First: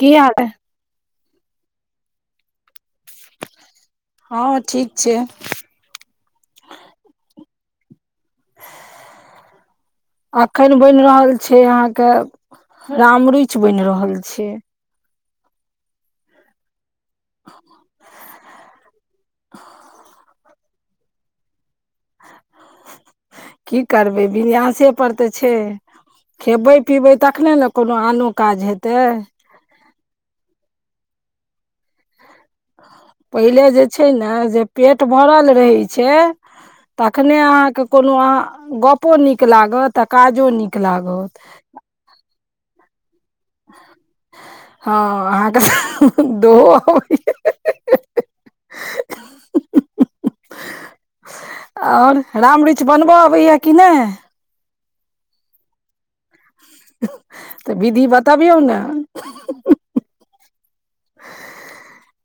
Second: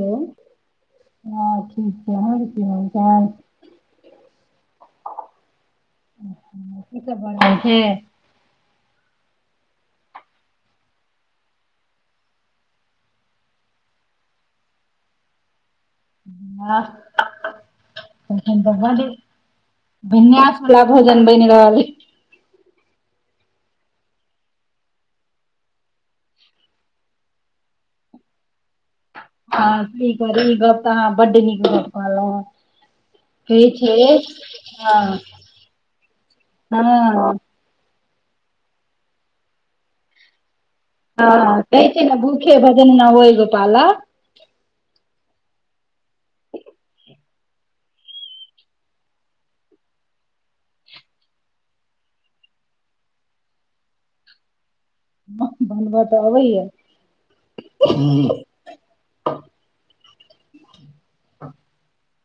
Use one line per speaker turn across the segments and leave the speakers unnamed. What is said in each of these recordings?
की हाल है?
हँ ठीक छै आहा के की हाल चाल
हँ ठीक छीए
की सब भ रहल छै
अखन बनि रहल छै अहाँ के राम रुइचि बनि रहल छै
ह
[inaudible]
भन्यस वला भोजन बनि रहल [unintelligible] [inaudible]
की करबै विनायासे पर तऽ छै खेबै पिबै तखने ने कोनो आनो काज हेतै
हँ इ इ गप त अहा बड निक कहलु है
पहिले जे छै ने जे पेट
हँ
भरल रहैत छै
हँ
तखने अहाँके कोनो अह गपो नीक लागत आ काजो नीक लागत
ह च ने बूखे भजन ना होय गोपाला
हँ अहाँके त दो अब
[inaudible]
आओर राम रुचि बनबऽ अबैया कि नहि
बनबा तऽ अबैय
तऽ विधि बतबियौ ने
हँ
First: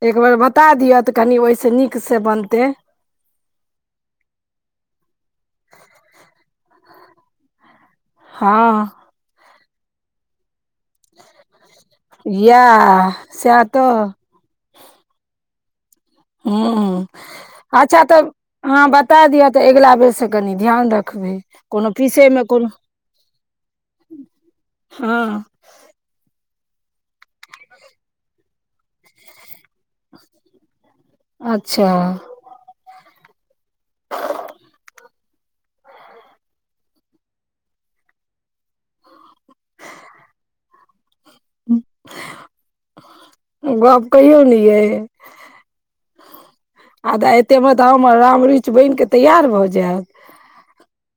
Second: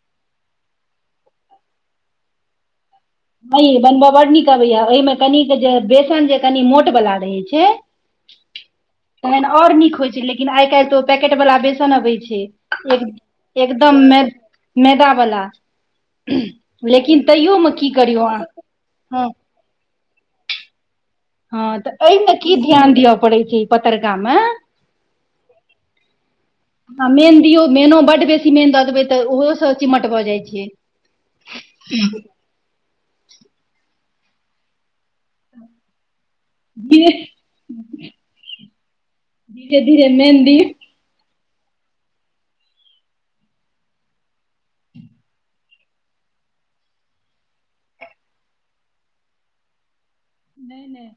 एक बेर बता दिअ तऽ कनि ओहिस नीक से बनते
ह बनबय बड्ड नीक अबैया ओहिमे कनिक जे बेसन जे कनि मोट बला रहै छै
हँ
तखन आओर नीक होइत छै लेकिन आइ काल्हि तऽ पैकेट वाला बेसन अबै छै
इएह सएह
एकदम
तऽ
मै मैदा वाला
हूँ
लेकिन तैयोमे की
अच्छा तऽ
करियौ अहाँ
अहा बता
हँ
दिअ तऽ अगिला बेर से कनि ध्यान रख
हँ तऽ एहिमे की ध्यान दिअ पड़ै छै ई पतरका मे
हँ
आ मेन दियौ मेनो बड्ड बेसी मेन दऽ देबै तऽ ओहोसँ चिमट भऽ जाइत छैै
अच्छा [inaudible]
जे [unintelligible] धीरे धीरे मेन दि
गप्प कहिओ नहि ये आ तऽ एतेमे तऽ हमर राम रच बन कऽ तैयार भऽ जायत
नहि नहि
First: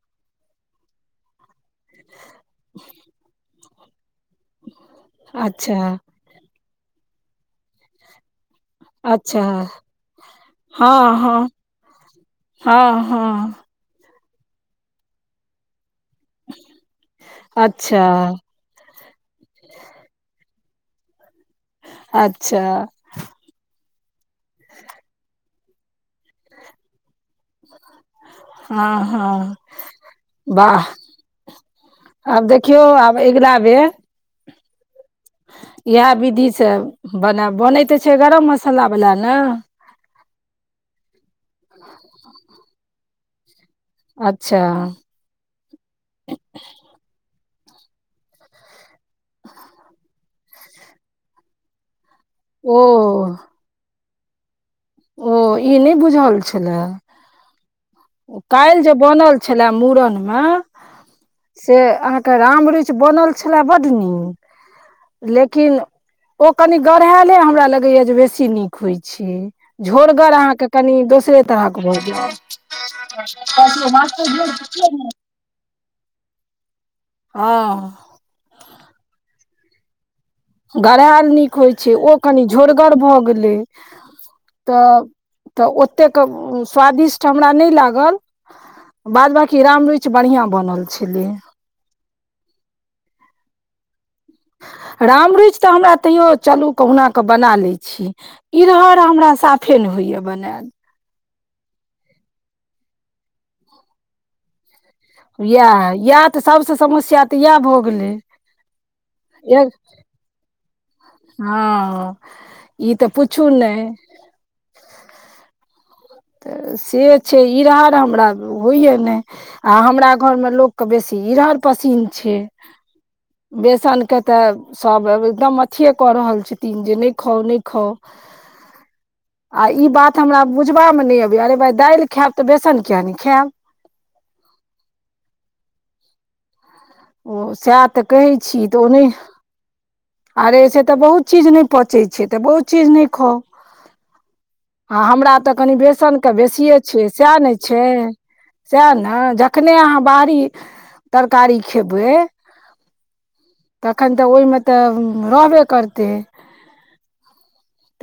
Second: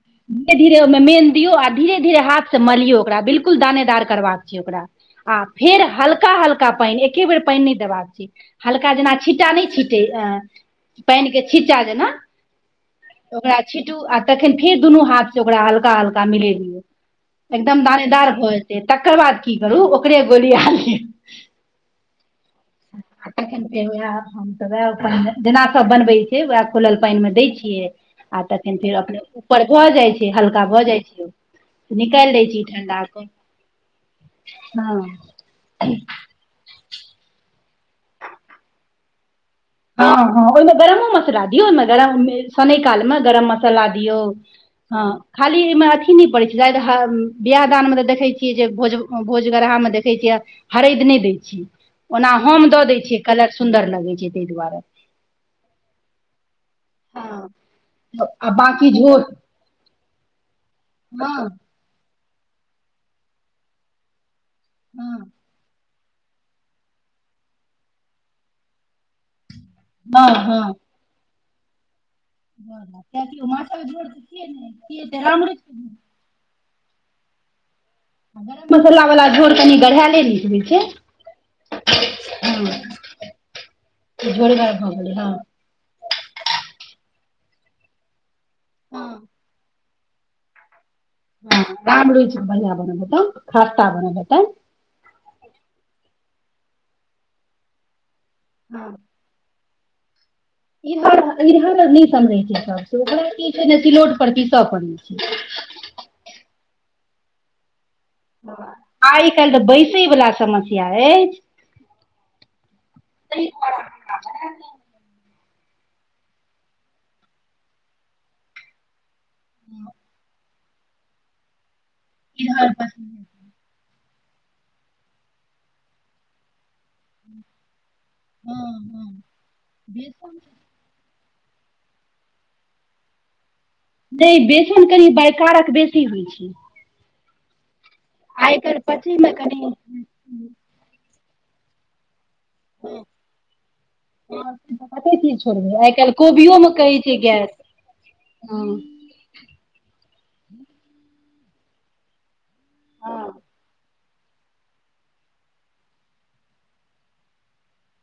धीरे धीरे ओहिमे मेन दियौ आ धीरे धीरे हाथ से मरियौ ओकरा बिलकुल बिल्कुल दानेदार करबाक छै ओकरा आ फेर
अच्छा
हल्का हल्का हल्का पानि एके बेर पानि नहि देबाक छै हल्का जेना
अच्छा
छिट्टा नहि छिटे अ
हँ
पानिके
हँ
छी्टा जेना
हँ हँ
ओकरा छीटू आ तखन फेर दुनू हाथ से ओकरा हल्का हल्का मिलेेलियो एकदम
अच्छा
दानेदार भए तकर बाद की करू ओकरे गोलीया लिए
अच्छा
[unintelligible] हम तऽ वएह जेना सब बनबै छै उएह खुलल पानि मे दै छियै आ तऽ
हँ
फेर अपने
हँ
ऊपर भऽ जाइत छै हल्का भऽ
वाह
जाइ छै निकालि दै
आब
छी
देखियौ
ठण्डा
आब
क
अगिला बेर
हँ
इएह विधि से बना बनैत त छै गरम मसाला वला ने
ह ओहिमे गरमो मसाला दियऔ ओहि गर साने काल में गरम मसाला दियो
अच्छा
खालीमे अथी प बियाह दान मे तऽ देखै छियै जे भोज भोज गरहामे देखै छियै हरद नहि दै छीयै ओना हम
ओ
दऽ दै छियै कलर सुन्दर लगै छै ताहि दुआरे
ओ ई नहि बुझल छलए
हँ
ओ काल्हि जे बनल छलए मुड़न मे
हँ
से अहाँके राम रुइच बनल छलए बड नीक
हँ
लेकिन ओ कनि गढ़ायले हमरा लगैया जे बेसी नीक होइ छै
हँ
झोरगर अहाँके
हँ
कनि दोसरे तरह के भऽ जात
[unintelligible]
हँ
गरम मसाला वला झोर कनि गढ़ा लेली
गरायल नीक होइत छै ओ कनि
हँ
झोरगर भऽ गेलै
झोरगर
तऽ
भऽ गेलै हँ
तऽ ओतेक स्वादिष्ट हमरा नहि लागल
हँ
बाद बाकी राम रुइच किछु बढ़िआँ बनल छलै
ह राम रुइच बढ़िया बनल हे ते खास्ता बनल हेते
राम रुचि तऽ हमरा तैयो चलू कहुना कऽ बना लै छीय इधहर हमरा साफ फेन होइया बनायल
ईरहरआ नहि समरे छै सब ओकरा की छै ने सिलौट पर पीसय पड़े छै
इएह इएह तऽ सबसे समस्या तऽ इएह भऽ गेलै
आइ काल्हि तऽ
एक
बैसै वला समस्या अछि
हँ ई तऽ पुछू ने
अर
तऽ से छै ई रार हमरा होइय नहि आ हमरा घरमे लोक के बेसी इरहर पसीन छै
इधर पसन्द
बेसनके तऽ सभ एकदम अथिए कऽ रहल छथिन जे नहि खाउ नहि खाउ
अछि। हँ हँ
आ ई बात
बेसन
हमरा बुझ ा मे नहि अब अरे भाय दाल खायब तऽ बेसन किया ने खायब
जे बेसन कनि बैकारक बेसी होइ छै
ओ सएह तऽ कहै
आइ
छी
काल्हि
तऽ ओ नहि
पचै मे कनि
अरे से तऽ बहुत चीज नहि पचै छै तऽ बहुत चीज नहि खाउ
से तऽ
आ
कते
हमरा
चीज
तऽ
छोड़बै
कनि
आइ काल्हि
बेसनके बेसिए छियै सएह ने छै
ह
सएह ने जखने अहाँ बाहरी तरकारी खेबै
हँ
तखन तऽ ओहिमे तऽ रहबे करते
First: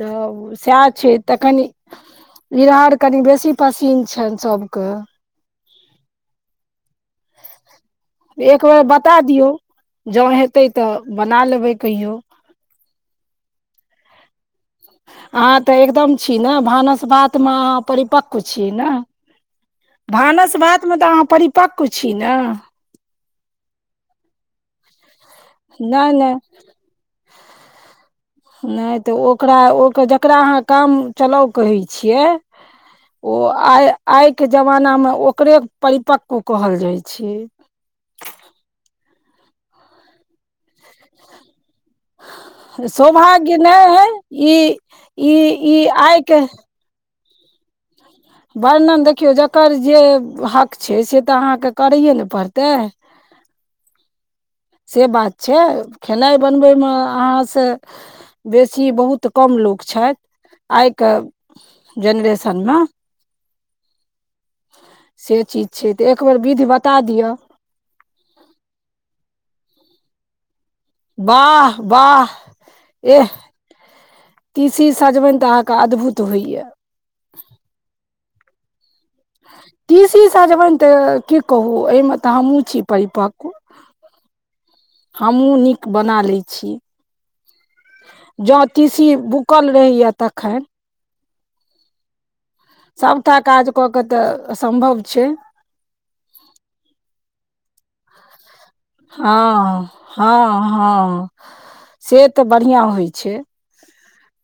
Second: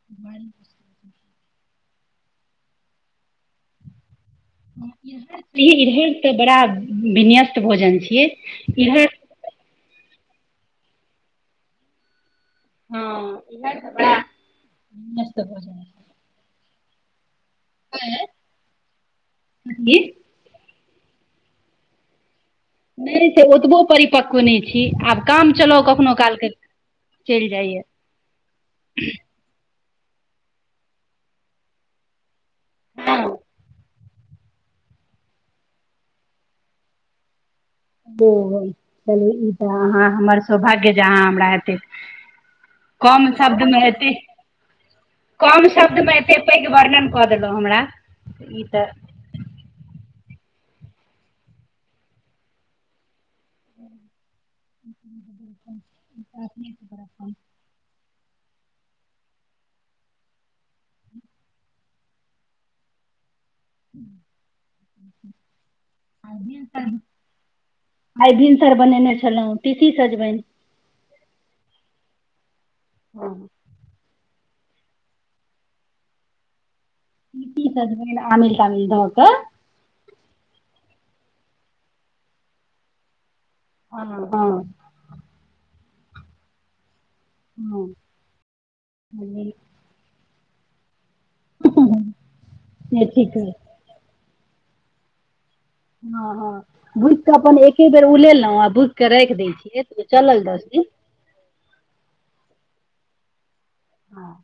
तऽ सएह छै तऽ कनि इरहर कनि बेसी पसीन छै
इरहर तऽ बड़ा विन्यस्त भोजन छियै इरहेर
जं हेतै तऽ बना लेबै कहियो
हँ इहाय हमरा
अहाँ तऽ एकदम छी ने भानस भातमे अहाँ
छै
परिपक्व छी ने
कथी?
भानस भात मे तऽ अहाँ परिपक्व छी न
नहि से ओतबो परिपक्व नहि छी आब काम चलाउ कखनो
नहि
कालके चैल जाइए
नहि तऽ ओकरा ओकर जकरा अहाँ काम चलाउ कहै छियै
हँ
ओ आय आइ के जमानामे ओकरे परिप्कव कहल जाइ छै
ह चलू ई तऽ अहाँ हमर सौभाग्य जे अहाँ हमरा हेतै कम
सौभाग्य
शब्दमे
नहि
एतै
हइ ई ई
कम
ई
शब्दमे एतै
आइके
पैघ वर्णन कऽ देलहू हमरा ई तऽ
वर्णन देखियौ जकर जे हक छै से तऽ अहाँके करैए न पड़तै
हूँ
से बात छै खेनाइ
अपने
बनबैमे
से बड़ा कम।
अहाँसँ बेसी बहुत कम लोक छथ आइके जनरेसन म
हू
से चीज छै तऽ एकबर विधि बता दिअ
आई भिनसर बनेने छलहुं तीसी सजबनि
वाह वाह एह तीसी सजवनि तऽ अहाँके अद्भुत होइया
तीसी सजमेन आमिल तामिल धकऽ
ती सी सजबनि तऽ की कहू एहिमे तऽ हमहुँ छी परिपक्व
हँ हँ
हमहुँ नीक बना लैइय छी
हूँ
जँ तीसी भूकल रहैया तखन
से ठीक
सभटा
रहै
काज कऽ के तऽ सम्भव छै
हँ हँ भुजक अपन एके बेर उलेलउ
हँ हँ
दिन
हँं से तऽ बढ़िआ होइ छै
हँ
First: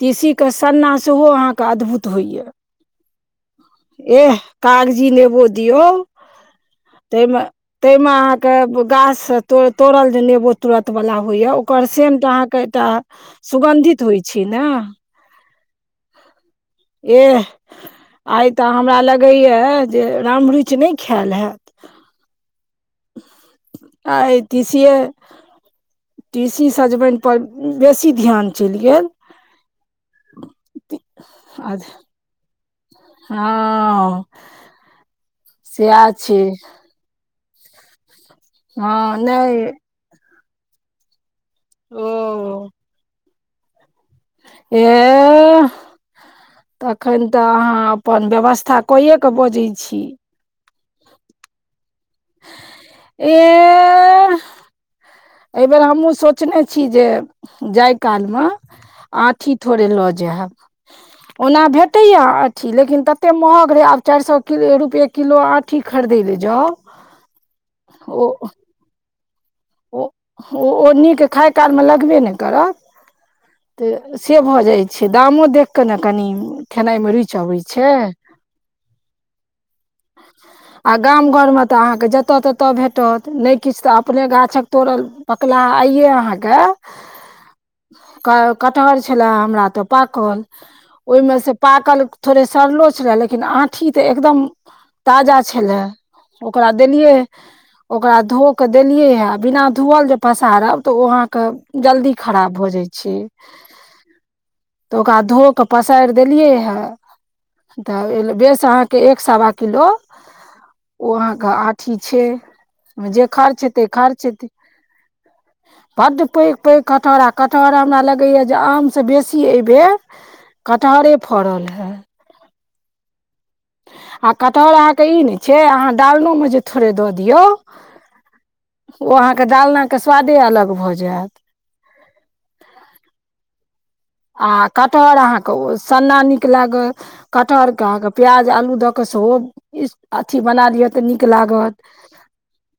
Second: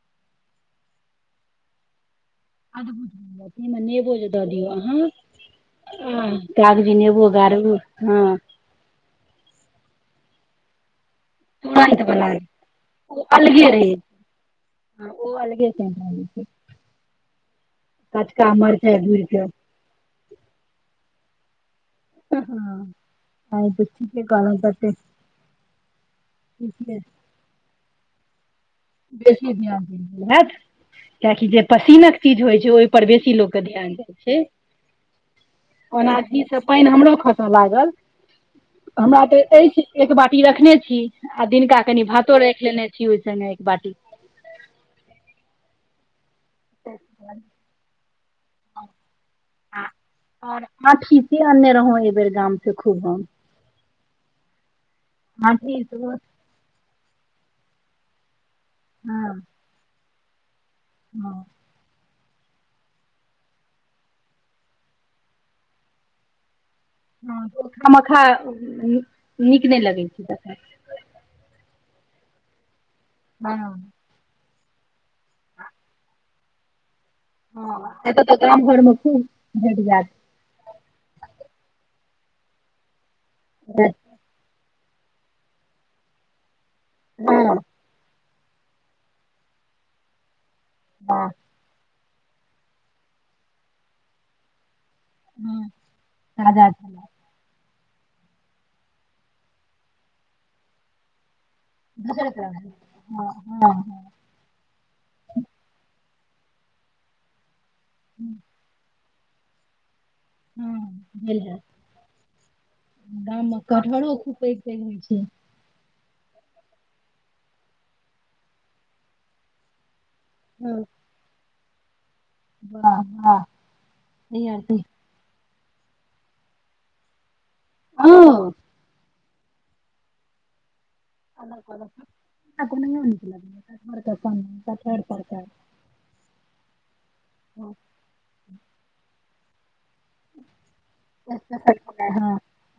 तीसीके सन्ना सेहो अहाँके अद्भुत होइए
अदभुत भेलय नेबो जे
एह
द दियौ
कागजी नेबो दियौ
अहाँ कागजी नेबो गार
ताहि मे अहाँके गाछ से तोड़ल जे नेबो [unintelligible] तुरत बला होइया ओकर
तुरन्त
सेंट
बला
अहाँके एकटा
ओ अलगे रहै
सुगन्धित होइ छै ने
छै हँ, ओ अलगे क छै
एह आइ
कचका
तऽ
मरचाइ
हमरा
भुजि कऽ
लगैए जे राम रूइच नहि खायल हैत
हँ आइ तऽ ठीके
आय
कहलहुँ तते
तीषिये तीसी
ठीके
सजबनि पर बेसी ध्यान चलि गेल
बेसी ध्यान दे दिहैथ किएकी जे पसीनक चीज होइ छै ओहिपर बेसी लोक के ध्यान जाय
हँ
छै
सएह
ओना
छै
जी से पानि हमरो खस खस लागल
हँ
हमरा तऽ
नहि
अछि एक बाटी रखने छी आ दिनका कनि
ओ
भातो राखि लेने छी ओहि संगे एक बाटी
एह तखन तऽ अहाँ अपन व्यवस्था कयए कऽ बजैत छी
आ आ खीच आनने रह एहि बेर गामसँ खूब हम
एहि बेेर
आँठी
हमहुँ
सेहो।
सोचने छी जे जाय काल मे
हँ
आठी थोड़े लऽ जायब
हँ
ओना भे कतै य आँठी लेकिन तते महग रहै आब चारि सए रुपए किलो आँठी खरीदै लए जाउ
होखा मखा
ओ
नीक नहि लगै
ओ
छै त
ओ नीक खाय कालमे लगबे नहि करत
हँ
तऽ से भऽ जाइ छै दामो देख कऽ ने कनी खेनाइ मे रुचि अबै
हँ
छै
ए तऽाम घरमे खूब भेट जात
आ गाम घरमे तऽ अहाँके जतऽ तत भेटत नहि किछु तऽ अपने गाछ शिक्षक तोड़ल पकला आइए अहाँके
हँ
कटहर छलए हमरा तऽ पाकल
हँ
ओहिमे से पाकल थोड़े सड़लो छलय लेकिन आँठी तऽ एकदम ताजा
हँ
छलै ओकरा
ताजा छलै
देलियै ओकरा धो के देलियै ह बिना धूअल जे पसारब तऽ ओ अहाँके जल्दी
दोसर
खराब
तरह
भ जाइ छै
हँ हँ
तऽ ओकरा धो कऽ पसारि देलियै हे तऽ बेस अहाँ के एक सवा किलो
हँ
ओ
भेल
अहाँके
हैत
आठी छै जे खर्च हेतै खर्च
पै होइ छै
बड्ड पैघ पैघ कटहर आ कटहर हमरा लगैया जे आमसँ बेसी एहि बेर
हँ,
कटहरे फड़ल हे
वाह हाह
आ कटहर अहाँके ई नहि छै अहाँ डालनोमे जे थोड़े दऽ दियौ
ओ
ओ अहाँके डालनाके स्वादे अलग भऽ जायत
[unintelligible]
आ कटहर अहाँके ओ सन्ना नीक लागत
हँ
कटहरके अहाँके प्याज आलू दऽ क सेहो अथी बना लिअ तऽ नीक लागत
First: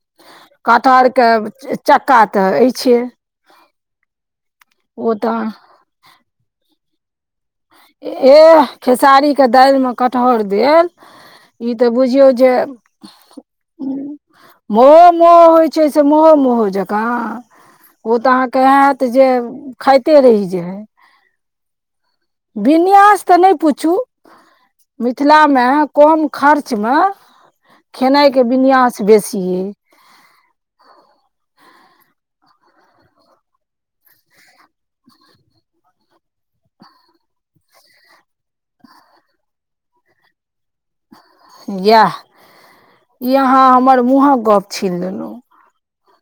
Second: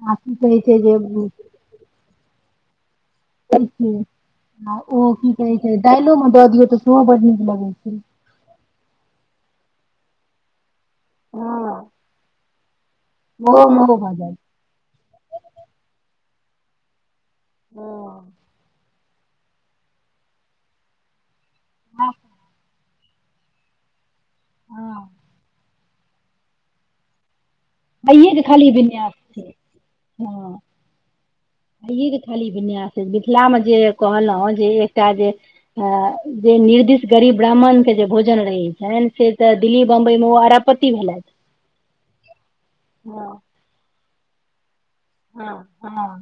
ह की कहे छी
कटहरके चक्का तऽ अछि
ओ की
तऽ
कहे छै दाइलो में दऽ दियौ तऽ सेहो बड नीक लगे छै
एह खेसारी के दालि मे कठहर देल ई
हँ
तऽ बुझियौ जे
ओहो मोहो भऽ जायत
मो मो होइ छै से महो महो जकाँ ओ तऽ अहाँके हत तऽ जे खाइते रहि जे हय
हँ
विन्यास तऽ नहि पुछू
हँ
मिथिलामे कम खर्चमे
खाइये के
खेनाइके
खाली
विन्यास बेसी
छै
अइ
हँ [unintelligible] खाली विन्यास अछि मिथिलामे जे कहलहुँ जे एकटा जे जे निर्दिष्ट गरीब ब्राह्मण के जे भोजन रहै छनि से तऽ दिल्ली बम्बई मे ओ आरापत ती भेलैथि
इएह ई अहाँ हमर मुँहक गप छीन लेलहुँ
ह हँ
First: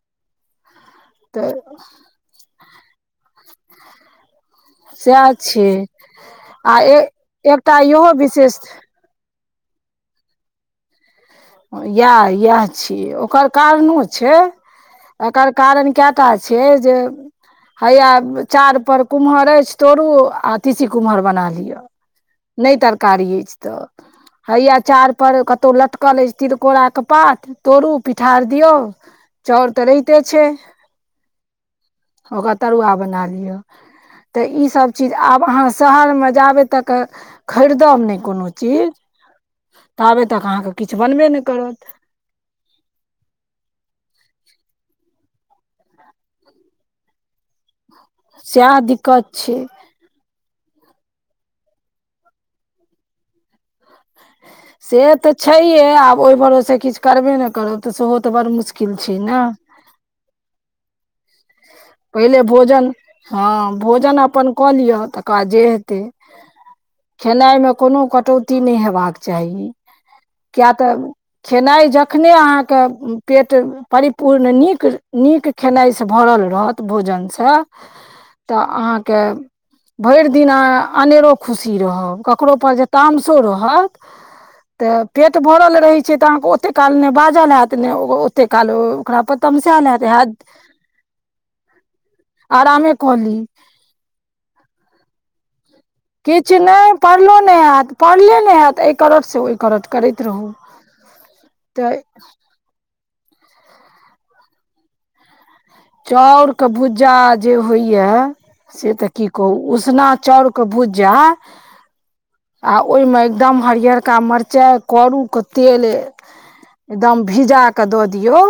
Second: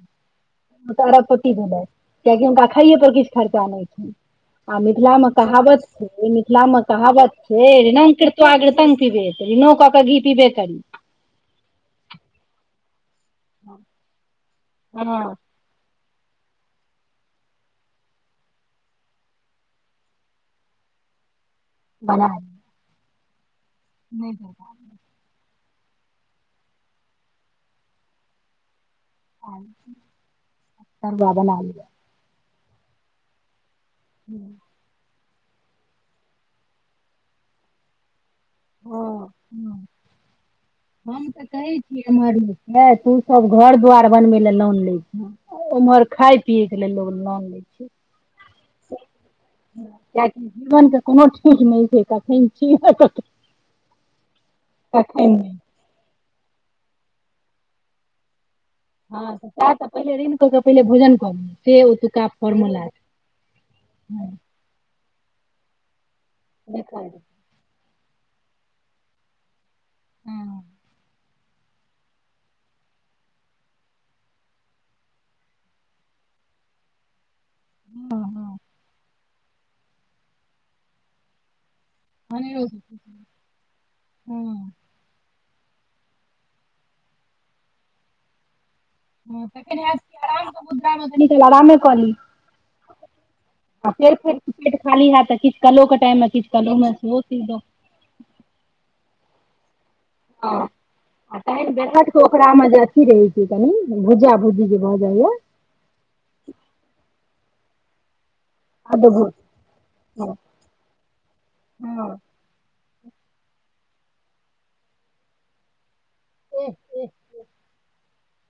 तारा
तऽ
पती भे लैथ कियाकि हुनका खाइयए पर किछु खर्चा नहि छनि आ मिथिलामे
सएह
कहावत
छियै
छै
आ
मिथिलामे
ए
कहावत
एकटा
छै‌
इहो
कृत
विशेष
आगृत रनों करके घी पी से करी
इएह इएह छीयै ओकर कारणो छै
हँ
एकर कारण केटा छै जे हैया चार पर कुम्हर अछि तोरु आ तीसी कुमहर बना लिअ
बनाय
नहि तरकारी अछि तऽ हैया चार पर कतहु ल कल अछी तिलकोराके पात तोड़ू पिठार दियौ
आलू
चौउर तऽ रहिते छै
तरुआ बना लिअ
ओकर‌तरुआ बना लियतऽ ईसभ चीज आब अहाँ शहरमे जाबे तक खरीदब नहि कोनो चीज
हँ हँ
ताबे त कहाँ
हम तऽ कहै छीय एमहर तू सब घर द्वार बनबे ल लोन लै छ उम्हर खााय पियए के लेल लोग लान लै छै
सएह दिक्कत छै
कियकि जीवन के कोनो ठीक नहि छै कखन छीय
से तऽ
नहि
छैये आब ओहि भरोसे किछ करबे ने करब तऽ सेहो तऽ बड़ मुशकिल
हँ त स तऽ पहिले ऋण कऽ के पहिले भोजन कऽ लिय
पहिले भोजन हँ भोजन
हँ
अपन कलिय तक बा जे हेतै
देखल
खेनाइ मे कोनो की नहि हेबाक चाही
हँ
किया
हँ
तऽ खेनाइ जखने अहाँके पेट परिपूर्ण नीक नीक खेनाइसँ भरल रहत भोजन स स
हँ
तऽ अहाँके भरि दिना अहाअनेरो खुशी रहब ककरो
हँ
पर जे तामसो रहत
हँ
तऽ पेट भरल रहै छै तऽ अहाँके ओतेक काल नहि बाजल हयत नहि ओतेक काल ओकरा पर तमसेल हेत
न छल कन काल करायें कली
आरामे कऽ ली
आ फेर फेर पेट खाली हयत त किछु कलो टाइम मे
किछु
कलो मे
नहि
सेहो पी
पढ़लो ने
लेब
हयत पढ़ले ने हयत एहि करट से ओहि करट करैत रहू
ह रहें
तऽ
फर्स्ट ओकरामे की रहै छै कनी भुजा-भुजी जे भऽ जाइया
चाउरके भुज्जा जे होइयाए से तऽ की
अद्भुत
कहू उसना चाउरके भुज्जा आ ओहिमे एकदम हरियरका मरचाइ, करूके तेल एकदम भिजा कऽ दऽ दियौ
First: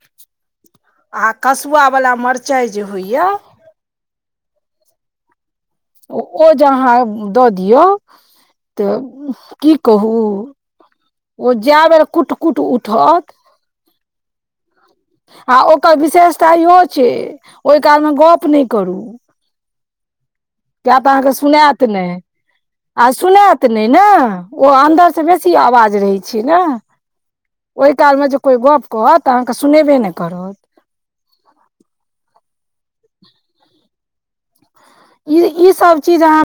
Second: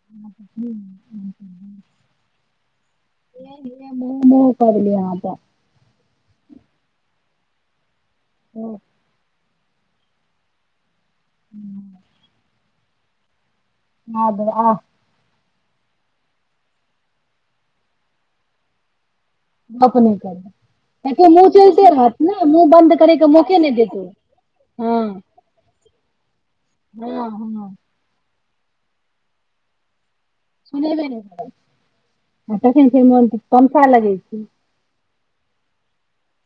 ह [unintelligible]
आ कसुआवला मरचाइ जे होइए
महो-महो कऽ देलियै अहाॅं तॅं
ओ जे अहाँ दऽ दियौ
अहाँ
तऽ की कहू ओ जाए बेर कुट-कुट उठत
आ बौआ आ
आ ओकर विशेषता इहो छै ओहि कालमे गप नहि करू
[unintelligible] नहि करू
किया तऽ अहाँके सुनायत नहि
बंन्द
आ
करे के मौके
सुनायत नहि
देत
ने
ओ
ओ
हँ
अन्दरसे बेसी बेसी आवाज रहै छै ने!
हँ हँ
ताहि कालमे जे कोइ गप कहत तऽ अहाँके सुनेबे नहि करत
सुनेबे नहि करत आ तखन छै मन [unintelligible] लगै
ई, ई सब चीज अहाँ